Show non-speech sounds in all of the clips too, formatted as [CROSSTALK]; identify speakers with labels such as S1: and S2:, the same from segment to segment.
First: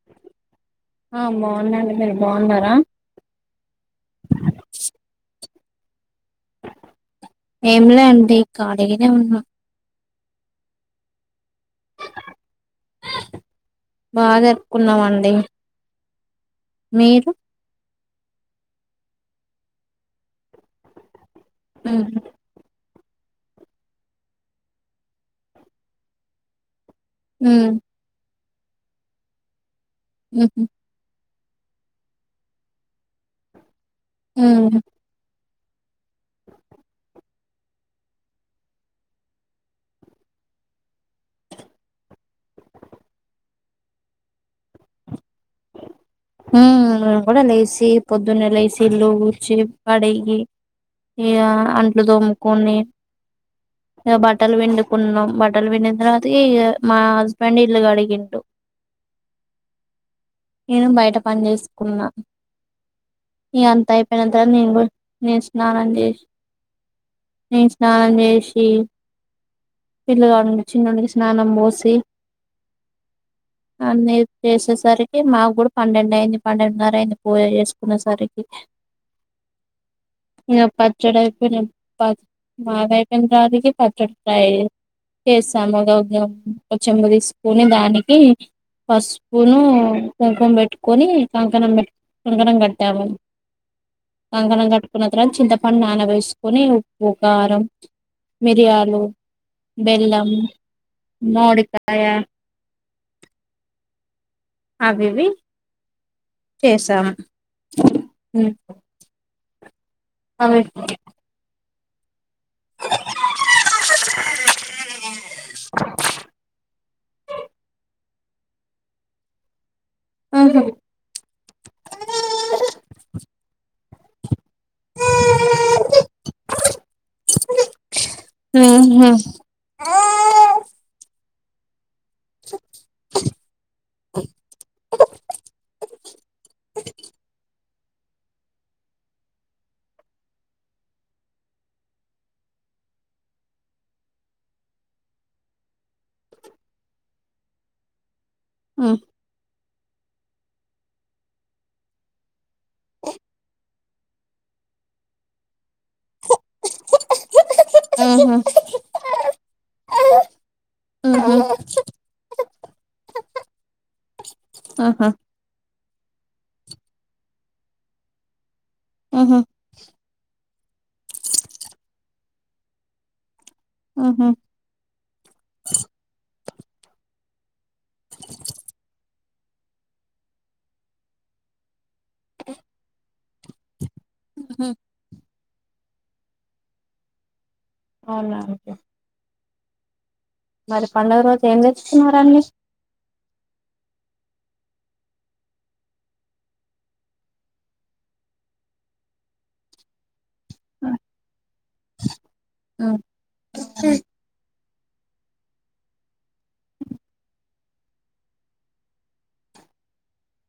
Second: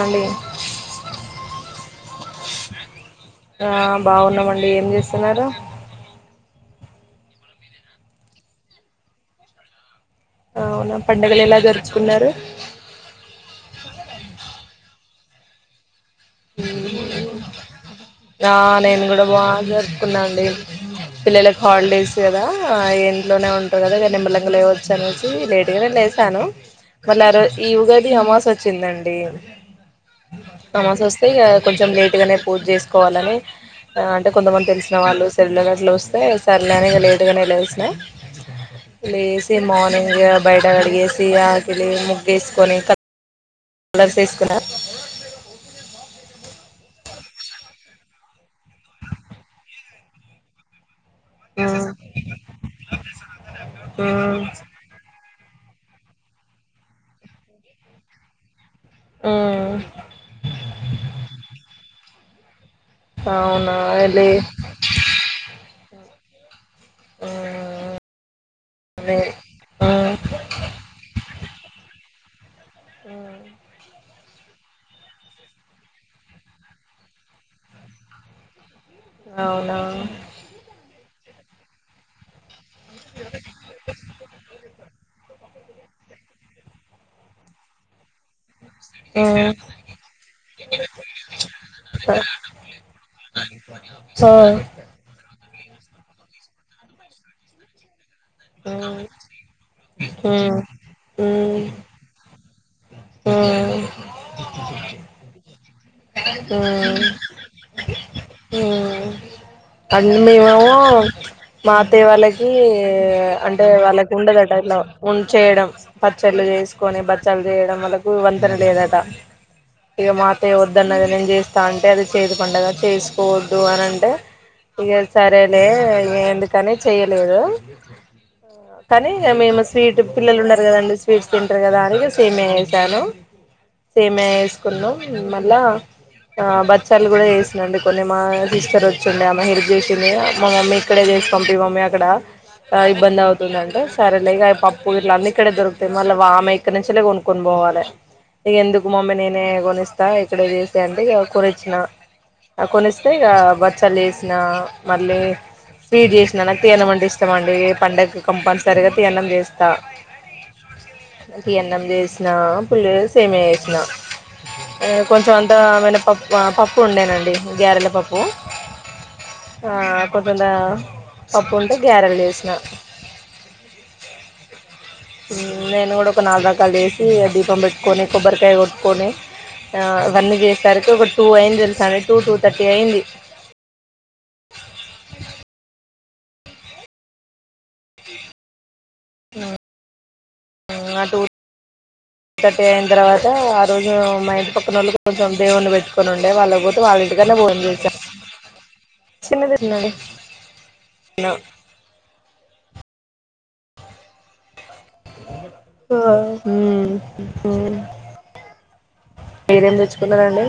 S1: అండి
S2: ఆ బావున్నా నండి మీరు బావున్నార
S1: ఆ బావున్నామండి ఏం చేస్తున్నారు
S2: ఎంలే అండి ఖాళీగనే ఉన్నాం
S1: అవునా పండగలు ఎలా జరుపుకున్నారు
S2: బా జరుపుకున్నాం అండి డి
S1: ఉ... ఆ నేను కూడ బా జరుపుకున్నాండి పిల్లలలకు
S2: మ్మ్
S1: హాలిడేస్ కదా ఎ ఇంట్లోనే ఉంటా కదా నిమ్మళంగా లేవొచ్చు అనేసి లేట్ గానే లేసాను మల్లి అరోజ్ ఈ
S2: మ్మ్
S1: ఉగాది ఆమావాస్ వ చిందండి
S2: ఉ హుమ్
S1: ఇగ కొంచెం లేట్ గానే పూజ చేసుకోవాలని అంటే కొంతమంది
S2: మ్మ్
S1: తెలిసిన వాళ్ళు చెల్ల గట్లు వస్తే సర్లే అని ఇగ లేటుగానే లేసిన లేసి మార్నింగె బయట కడిగేసి వాకిలి ముగ్గేసుకొని కలర్స్ ఏసుకున్న
S2: ఉ నేను కూడ లేసి పొద్దునే లేసి ఇల్లు ఊడ్చి కడిగి ఇక
S1: మ్మ్
S2: అంట్లు తోముకొని ఇక
S1: మ్మ్
S2: బట్టలు పిండుకున్నాం బట్ బట్టలు పిండిన తర్వాత ఇక మా హస్బెండ్ ఇల్లు కడిగిండు
S1: ఆ
S2: కున్నా ఇక అంత
S1: లే
S2: అయిపోయినతర్వాత నేను కూడా నేను స్నానం చేసి
S1: మ్మ్
S2: నేను స్నానం చేసి
S1: లే
S2: [INAUDIBLE]
S1: మ్మ్
S2: పిల్లుగడ చిన్నోనికి స్నానం పోసి
S1: మ్మ్
S2: అన్ని అయిపోయేస సరికి మాకు కూడా పన్నెండు అయింది పన్నెండున్నర అయింది పూజ చేసుకునే సరికి
S1: అవునా
S2: కొన పద [UNINTELLIGIBLE] బాగాయి పనరానికి పచ్చడి ఫయి [UNINTELLIGIBLE] [UNINTELLIGIBLE] సామద ఉద్యోం ఓ చెంబు తీసుకుని దానికి
S1: మ్మ్ ఆ మ్మ్
S2: పసుపును కుంకం బెట్టు అని కంకణం కట్ కంకనం కట్టాము. కంకణం కట్టుకున్న తర్వాత చింతపండు నాన బోసుకుని ఉప్పు కారం మిరియాలు
S1: మ్మ్
S2: బెల్లం మామిడికాయ
S1: ఆ
S2: అవి ఇవి
S1: ఆ
S2: హ్మ్
S1: [UNINTELLIGIBLE] మా అత్తయ్య వాళ్ళకి అంటే వాళ్ళకి ఉండదట ఇట్లా ఉ చేయడం పచ్చళ్ళు చేసుకొని పచ్చలు చేయడం వాళ్ళకు ఈ వంతెన లేదట ఇక మా అత్తయ్య వద్దన్నది నేను చేస్తా అంటే అది చేదుకుండదు చేసు వద్దు అనంటే ఇక
S2: ఉహు
S1: సరేలే ఇక ఎందుకని చేయలేదు. కానీ ఇక మేము స్వీట్ పిల్లలు ఉన్నారు కదండి స్వీట్ కదా అ [UNINTELLIGIBLE] సేమియా వేసాను సేమియా వేసుకున్నం మళ్ళా ఆ బక్షాలు కూడా వేసు నుండి కొన్ని మామయ్య తీసుకొని వచ్చుండే అ హెల్ప్ చేసింది మా మమ్మీ ఇక్కడే చేసి పంపి మమ్మీ అక్కడ ఇబ్బంది అవుతుందంటే సరేలే ఇగ పప్పు ఇట్ల అన్ని ఇక్కడే దొరుకుతాయి మళ్ళీ ఆమె ఇక్కడ నుంచలే కొనుక్కొని పోవాలె. ఇ ఎందుకు
S2: ఉమ్
S1: మామ్మ ననే గోణష్ దా ఇక్కడ సేస్తే అంట అకురచ్చిన కొనస్తేగా బట్ చలెస్ నా మళ్ళీ ఫీడ్ చేసినా నా తీఅన్నం అంటే ఇష్టం అండి. పండగ
S2: ఉహు ఉహు
S1: కంపల్సరిగా తీఅన్నం చేస్తా తీ అన్నం చేసిన. ఫుల్ సేమియా చేసినా [UNINTELLIGIBLE] ఆ
S2: ఆహా
S1: కొంచెం అంత వెన పప్పు పప్పు ఉండేనండి గ్యారెల పప్పు
S2: ఉహు
S1: ఆ కొద్ ఆ పప్పుంటే గారెలు చేసిన
S2: ఉహు
S1: నేను కూడా ఒక నాలు దా మక్క వేసి దీపం పెట్టుకొని, కొబ్బరికాయ కొట్టుకొని, ఇవన్నీ చేసరికి ఒక టూ అయింది తెలుసాని. టూ టూ థర్టీ అయింది.
S2: ఉ హ అవునాకే
S1: అ ఆ
S2: పండుగ
S1: టూర్
S2: రోజు ఏం
S1: టూ
S2: తెచ్చుకున్నారండి
S1: థర్టీ అయిన తర్వాత ఆ రోజు మా ఇంటి పక్క ళ్ళు కొంచెం దేవుని పెట్టుకొని ఉండే వాళ్ళక పోతే వాళ్ళ ఇంటికనే భోజనం చేస చిన్న తండి త [UNINTELLIGIBLE]
S2: అ [UNINTELLIGIBLE]
S1: [UNINTELLIGIBLE] మీరేం తెచ్చుకున్నారండి.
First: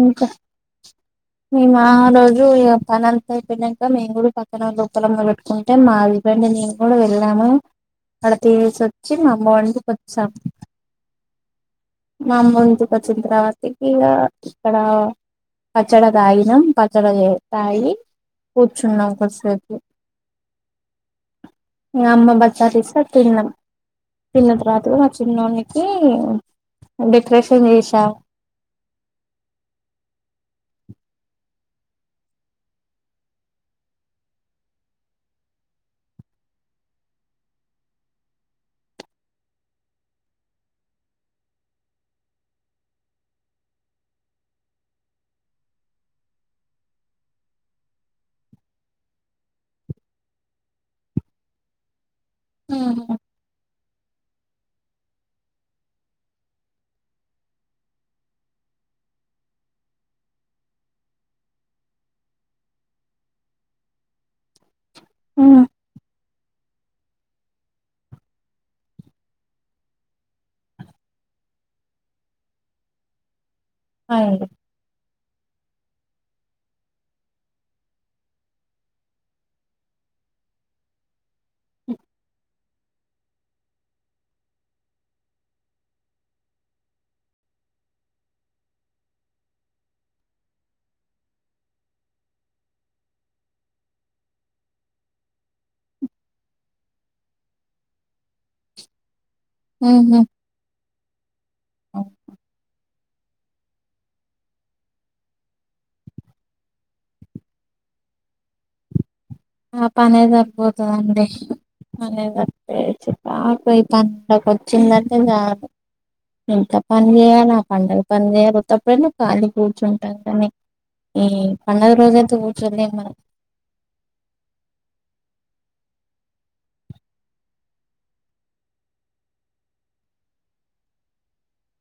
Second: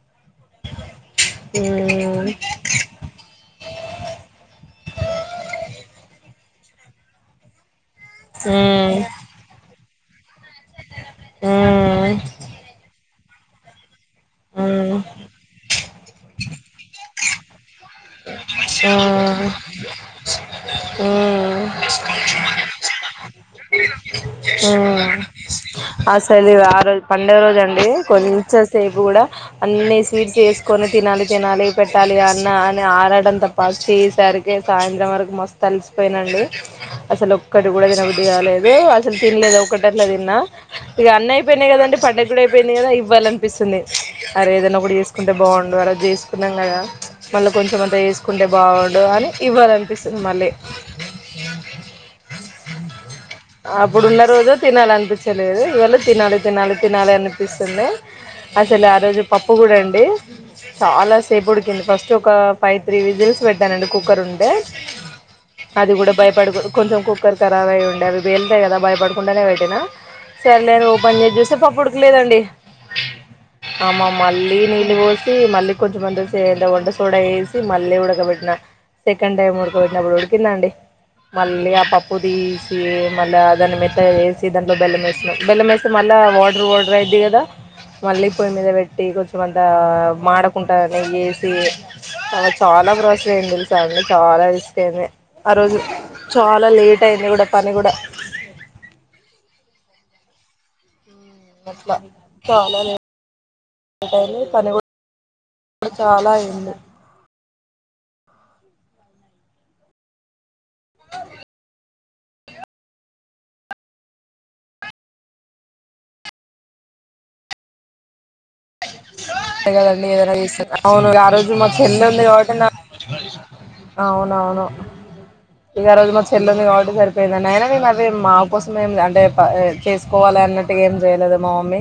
S2: ఇంకా మేము
S1: మ్మ్ మ్మ్
S2: రోజు పనంతయిపోయినాక మేము కూడా పక్కన లోపలబట్టుకుంటే మావి వెంట మేము కూడా వెల్లాము. అక్కడ తినేసి
S1: మ్మ్
S2: వచ్చి మా అమ్మ వాళ్ళ ఇంటికి వ స
S1: మ్మ్
S2: మా అమ్మ వాళ్ళ ఇంటికి చిత్రావతికి ఇక ఇక్కడ పచ్చడదాయి ఇక పచ్చడి చేతాయి
S1: ఊ ఊ ఊ
S2: ఇంగ అమ్మ బచ్చాలు ఇస్తే తిన్నాం తిన్న తర్వాత మా చిన్నోనికి
S1: అసలు ఆ రోజు పండగ రోజు
S2: డెకరేషన్
S1: అండి
S2: చేసాం
S1: కొంచెం సేపు కూడా అన్ని స్వీట్ చేసుకొని తినాలి, తినాలి, పెట్టాలి అన్న ని ఆరాడం తప్ప చేసరికి సాయంత్రం వరకు మస్తు అలిసిపోయిన అండి. అసలు ఒక్కటి కూడా తినబద్ది కాలేదు, అసలు తినలేదు. ఒకటి అట్లా తిన్నా ఇక అన్ని అయిపోయినాయి కదండి పండగ కూడా కూడా అయిపోయింది కదా ఇవ్వాలనిపిస్తుంది అరే ఏదన్న ఒకటి చేసుకుంటే బాగుండు అలా చేసుకున్నాం. మళ్ళీ కొంచెం అంతా చేసుకుంటే బాగుండు అని ఇవ్వాలనిపిస్తుంది మళ్ళీ. అప్పుడున్న రోజు తినాలినిపించలేదు. ఇవాళ తినాలి, తినాలి, తినాలి అనిపిస్తుంది. అసలు ఆ రోజు పప్పు కూడా అండి చాలాసేపు ఉడికింది. ఫస్ట్ ఒక ఫైవ్ త్రీ విజిల్స్ పెట్టానండి కుక్కర్ ఉంటే.
S2: మ్మ్
S1: [UNINTELLIGIBLE] అది కూడా భయపడుగు కొంచెం కుక్కర్ ఖరాబై ఉండే అది వెళ్తాయి కదా భయపడుకుంటానే పెట్టినా సరేలేే అని ఓపెన్ చేసి చూస్తే పప్పుడకలేదండి అమ్మ
S2: అయింది
S1: మళ్ళీ నీళ్ళు పోసి మళ్ళీ కొంచెంమంతసే [INAUDIBLE] వంట సోడా ఏసి మళ్ళీ ఉడకబెట్టిన సెకండ్ టైం ఉడకబెట్టినప్పుడు ఉడికిందండి మళ్ళీ ఆ పప్పు తీసి మళ్ళా దాన్ని మెత్తగ చేసి దాంట్లో బెల్లమేసినాం బెల్లమేస్తే మళ్ళ వాటర్ వాటర్ అయిద్ది కదా మళ్ళీ పొయ్యి మీద పెట్టి కొంచం అంతా మాడకుంటా నెయ్యేసి తర్వాత చాలా ప్రోసయ్యింది తెలుసా అండి చాలా వేస్ట్ అయింది ఆ రోజు చాలా లేట్ అయింది కూడా పని కూడా
S2: ఊహూ
S1: అట్లా చాలాలే టైంది పని కూ [UNINTELLIGIBLE] చాలా అయ్యింది
S2: ఆ పనే సరిపోతదండి పనే [UNINTELLIGIBLE] పండగొచ్చిందంటే ఇగ ఇంత పని చెయ్యాల ఆ పండగ పని చేయాలి ఉత్తప్పుడైనా ఖాళీ
S1: కదండి
S2: కూర్చుంటాం
S1: ఏదైనా
S2: కానీ
S1: చేసి అవును
S2: ఈ
S1: ఆ రోజు మా
S2: పండగ
S1: చెల్లి ఉంది
S2: రోజయితే కూర్చోలేం మనం
S1: అవును ఇగ ఆ రోజు మా చెల్లె ఉంది కాబట్టి సరిపోయిందని అయినా మేం అది మా కోసం ఏం అంటే చేసుకోవాలి అన్నట్టు ఏం చేయలేదు మా మమ్మీ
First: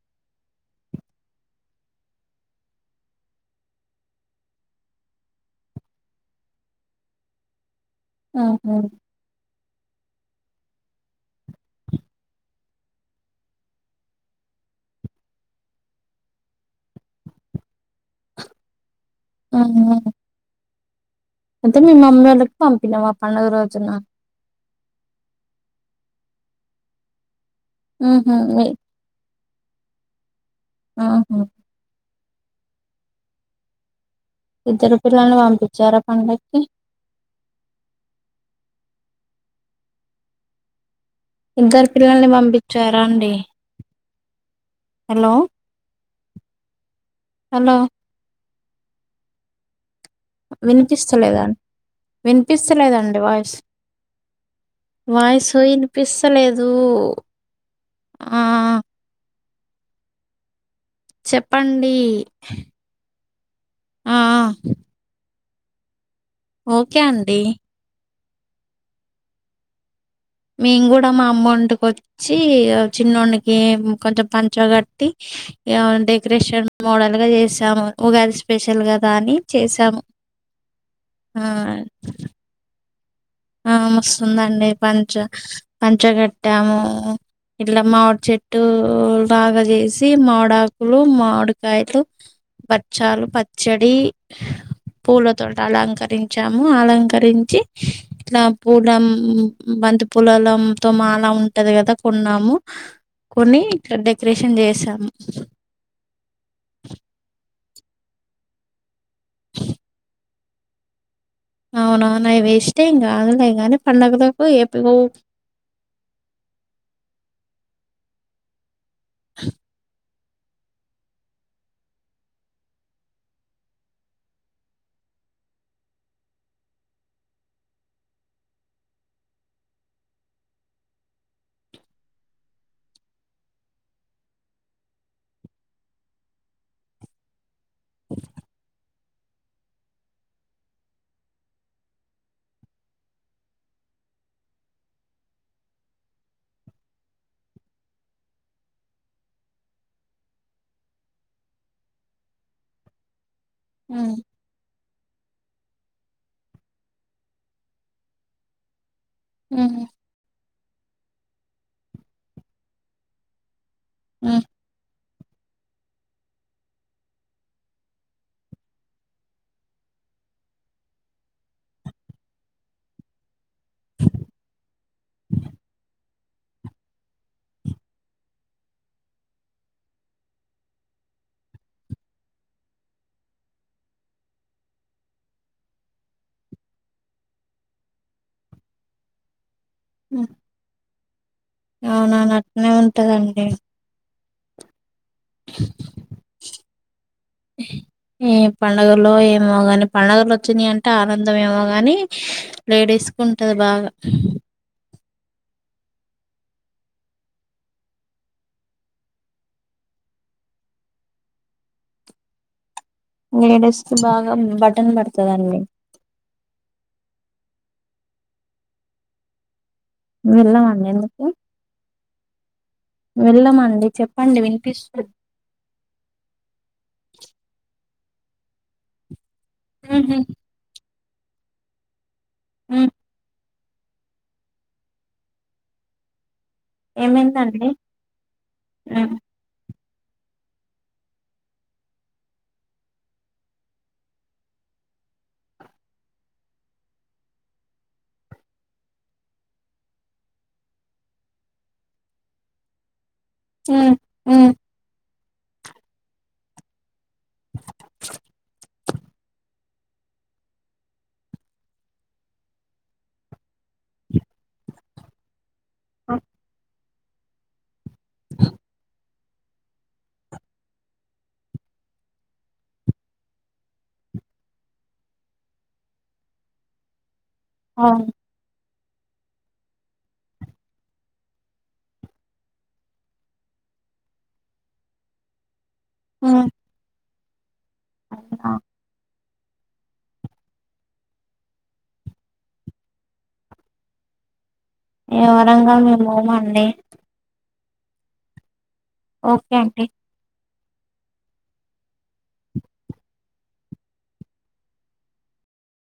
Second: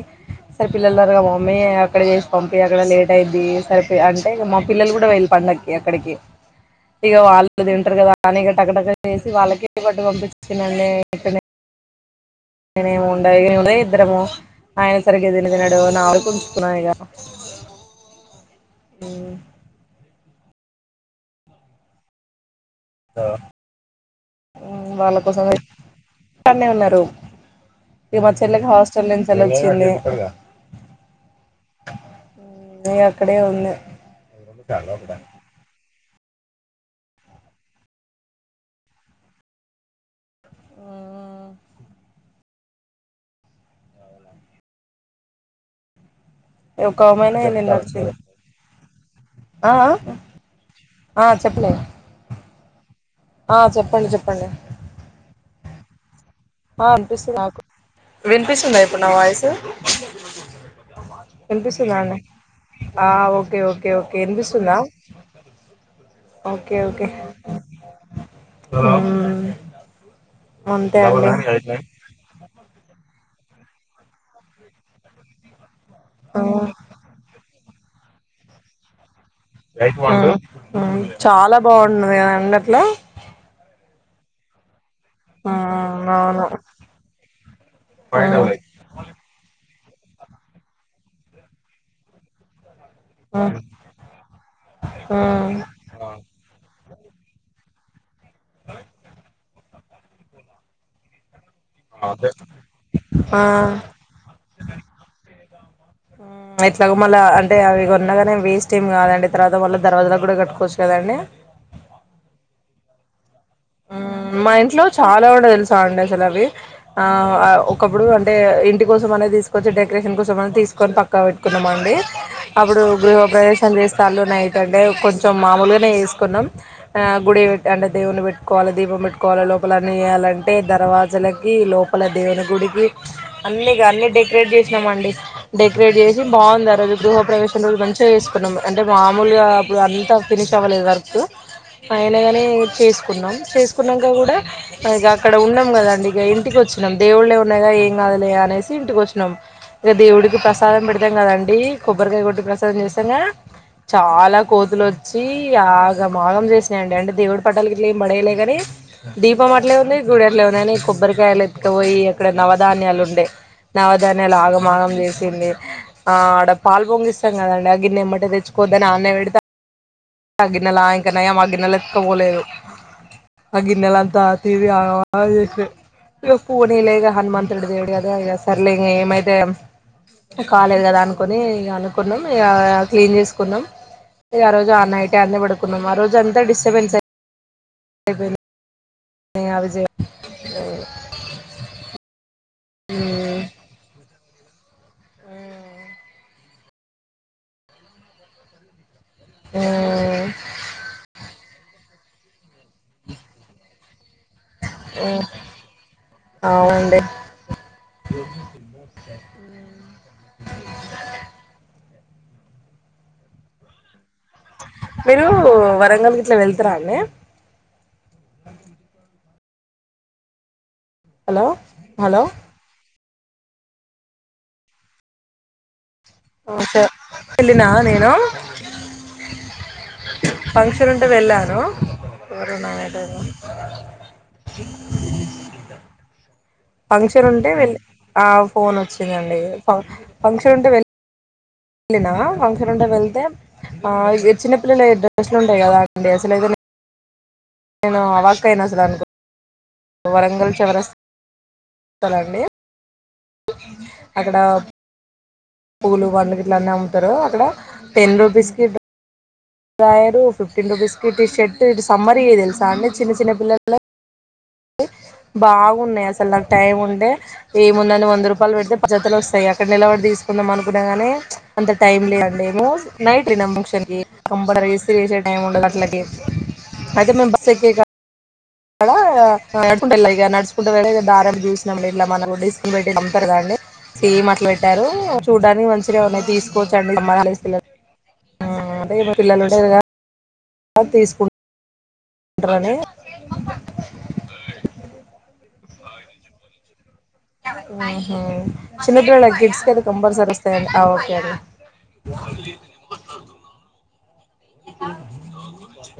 S1: సరే పిల్లలున్నారుగా మా మ్మీ అక్కడ చేసి పంపి అక్కడ లేట్ అయిద్ది సరి అంటే ఇగ మా పిల్లలు కూడా వెళ్ళి పండగకి అక్కడికి ఇగ వాళ్ళు [UNINTELLIGIBLE] పేరు కదా అని టక
S2: ఆహా
S1: టక చేసి వాళ్ళకి ప పట్టు పంపించినా నే ఇక్కడ్ నే నేనేమి ఉండయి [UNINTELLIGIBLE] ఇద్దరము ఆయన సరిగ్గా తిండి తినడు నా వరకు ఉంచుకున్నా ఇగ
S2: [UNINTELLIGIBLE] అంతే మీ మమ్మీ వాళ్ళ పంపినవా పండగ రోజున
S1: క్కన్నే ఉన్నరు ఇగ
S2: మ్మ్
S1: మా
S2: హు
S1: చెల్లెకి
S2: మీ
S1: హాస్టెల్ నుం హెలో చెల్లీ
S2: ఆహా
S1: ని అక్కడే ఉంది
S2: ఇద్దరు పిల్లలని పంపి చ్చారా పండక్కి
S1: ఉమ్మ్
S2: ఇద్దరు పిల్లల్ని పంపిచ్చారా అండి హలో
S1: ఒకామనే
S2: హలో
S1: ఎళ్ళిందచ్చి ఆ ఆ
S2: వినిపిస్తలేదా
S1: చెప్పలే
S2: వినిపిస్తలేదండి వాయిస్
S1: ఆ చెప్పండి చెప్పండి
S2: వాయిస్ తూ ఇనిపిస్
S1: ఆ విన్పిస్తుది నాకు
S2: ఆ
S1: వినిపిస్తుందా ఇప్పుడు నా వాయిసు
S2: చెప్పండి
S1: విన్పిస్తుందా అండి ఆ ఓకే ఓకే ఓకే
S2: ఆ
S1: విన్పిస్తుందా
S2: ఓకే అండి
S1: ఉమ్మ్
S2: మేం కూడా మా అమ్మ వంటకి వచ్చి చిన్న వంనికి ఇ కొంచ పాంచ గటి
S1: ఆ
S2: డెకరేషన్ మోడల్ గా చేసి జామున్ ఉగాది స్పెషల్గాదా అని చేసాము
S1: చాలా
S2: ఆ
S1: బాగుంటది కదండి అట్లా
S2: మస్తు ఉంది అండి పంచ
S1: మ్మ్ అవును
S2: పంచగట్టాము ఇట్లా మామిడి చెట్టు బగా చేసి మామీడి ఆకులు మాడికాయతో బత్ చాలు
S1: మ్మ్
S2: పచ్చడి పూలతోట
S1: మ్మ్
S2: అలంకరించాము అలంకరించి అ ఇట్లా పూల బంతి పూలల తో మాలా ఉంట పట్టది కదా కొన్నాము
S1: ఆ
S2: కొని ఇక్కడ డెకరేషన్ చేసాము
S1: ఎట్లాగో మళ్ళా అంటే అవి కొన్నగానే వేస్ట్ ఏమి కాదండి తర్వాత మళ్ళ దర్వాజాల కూడా కట్కోవచ్చు కదండి
S2: అవునా నాయి వేస్ట్ ఏం కాదు లే
S1: మా ఇంట్లో చాలా కూడా తెలుసావ అండి అసలు అవి ఆ ఒకప్పుడు అంటే ఇంటికి కోస అనేది తీసుొచ్చ డెకేషన్ కో కొంచెం తీసుకొని పక్కా పెట్టుకున్నామ అండి అప్పుడు గృహ ప్రవేశం చేస్తళ్లు నైట్ అంటే కొంచెం మామూలుగానే వేసుకున్నాం గుడి పెట్టి అంటే దేవుని పెట్టి కోల దీపం పెట్టి కోల లోపల అన్ని వేయాలంటే దర్వాజులకి లోపల దేవుని గుడికి అన్ని అన్ని డెకరేట్ చేసినాం అండి డెకరేట్ చేసి బాగుంది ఆ రోజు గృహపవేశం మంచిగా చేసుకున్నాం అంటే మామూలుగా అప్పుడు అంతా ఫినిష్ అవ్వలేదు వర్క్ అైనగాని చేసు సుకున్నాం చేసుకున్నాక కూడాక అక్కడ ఉన్నాం కదండి ఇక ఇంటికి వచ్చినాం దేవులే ఉన్నాయి క ఏం కాదులే అనేసి ఇంటికి వచ్చినాం ఇక దేవుడికి ప్రసాదం పెడతాం కదండడి కొబ్బరికాయ కొట్టి ప్రసాదం చేస్తాక చాలా కోతులు వ చి ఆగా మోగం చేసినాయండి అంటే దేవుడి పట్టాలకి ఇ మనేలగనే దీపం అట్లే ఉంది గుడి అట్లో ఉన్నాందియని కొబ్బరికాయలు ఎత్కపోయి అక్కడ నవధాన్యాలు ఉండే నవధానలా ఆగం ఆగం చే ఆ ఆడ పాలు పొంగిస్తాం కదండి ఆ గిన్నెమ్మట్టే తెచ్చుకోవద్దని అన్న పెడతా ఆ గిన్నెల ఇంకా న ఆ గిన్నెలు ఎత్తుకపోలేదు ఆ గిన్నెల అంతా ఇ పోనీ లేక హనుమంతుడి దేవుడు కదా ఇ సర్లేం ఏమైతే కాలేదు కదా అనుకుని ఇ అనుకున్నాం ఇక క్లీన్ చేసుకున్నాం ఇ ఆ రోజు ఆన్న ఆంద పడుకున్నాం ఆ రజు అంత డిస్టర్బేన్స్యై అదే లే [UNINTELLIGIBLE]
S2: అవునా నా
S1: మ్మ్
S2: ఉంటదండి ఏ పండగ లో ఏమో కాని పండగలు వచ్చింన్నయి అంట ఆనందం ఏమో గాని లేడీస్ కు ఉంటది బాగా
S1: అవ్ అండి.
S2: నేడిస్ కి భాగా బటన్ బడతది అండి.
S1: వరంగల్కి ఇట్లా వెళ్తురానె
S2: వెళ్ళం అంని.
S1: హలో హలో
S2: వెళ్ళమండి చెప్పండి వినిపిస్స్
S1: అ తే ఎళ్లినా నేను
S2: ఉహూ
S1: ఫంక్షన్ ఉంటే వెళ్ళాను. వొరునాయటన ఫంక్షన్ ఉంటే
S2: ఏమైందండి
S1: వెల్లి, ఆ ఫోన్
S2: ఉ
S1: వచ్చిందండి. ఫా ఫంక్షన్ ఉంటె వెల్ ళ్ళిన ఫంక్షన్ ఉంటే వెళ్తే, ఆ ఇగ చిన్నపిల్లలెయ్ డ్రెస్లు ఉంటాయి కదా అండి. అసలైతే న్ నేను అవాక్క అయినా అసలు అన్కొ, వరంగల్ చివరస్ తలండి.
S2: ఉ
S1: అకడ
S2: ఉ
S1: పూలు వన్లు గిట్లా అన్నామ్. తరు అక్కడ, టెన్ రూపీస్ కి డయారు ఫిఫ్టీన్ రూపీస్కి టీ షర్ట్ ఇటు సమ్మర్రియి తెలుసా అండి చిన్న చిన్న పిల్ల లొ బావ్ ఉన్నాయసలా నా టైం ఉంటె ఏవ్ మొన్నని వంద రూపాయలు పెడ్తే పద్ జతలొస్ తయ్ అక్కడ నిలబడి తీసుకుందాం అనుకున్నా గాని, ప్చ్ అంత టైం లేదండి మోజ్ నైట్ రినం ఫంక్షన్ కి కంపన రైస్ ఏసే టైమ్ ఉండదు అట్లకి, అయితే మేమ్ బ
S2: హా
S1: క్కడ నడుచుకుంటా ఎళ్ళ ఇగ నడుచుకుంటు వెళ్ళ దారం చూస్నంలే ఇట్ల మన రొడిస్కి బైటే అమ్మ్ తరు కదండి, సేమ్ అట్ల వెట్టారు చూడ్డానికి మంచ్ గ ఉన్నయ్
S2: ఉ
S1: తీసుకోచ్చండి, సమ్మర్ హాల్లేస్ పిల్లర్ ఆ
S2: అవునా
S1: అదే ఇవ పిల్లలు ఇగా తీసుకు ంట్రని
S2: ఎ వరంగల్ మేమ్ పోమండి.
S1: హూ హూ చిన్న పిల్లలకి
S2: ఓకే
S1: కిడ్స్ కైతే
S2: అండి
S1: కంపల్సరీ వస్ సరె అ ఓకే అండి [UNINTELLIGIBLE]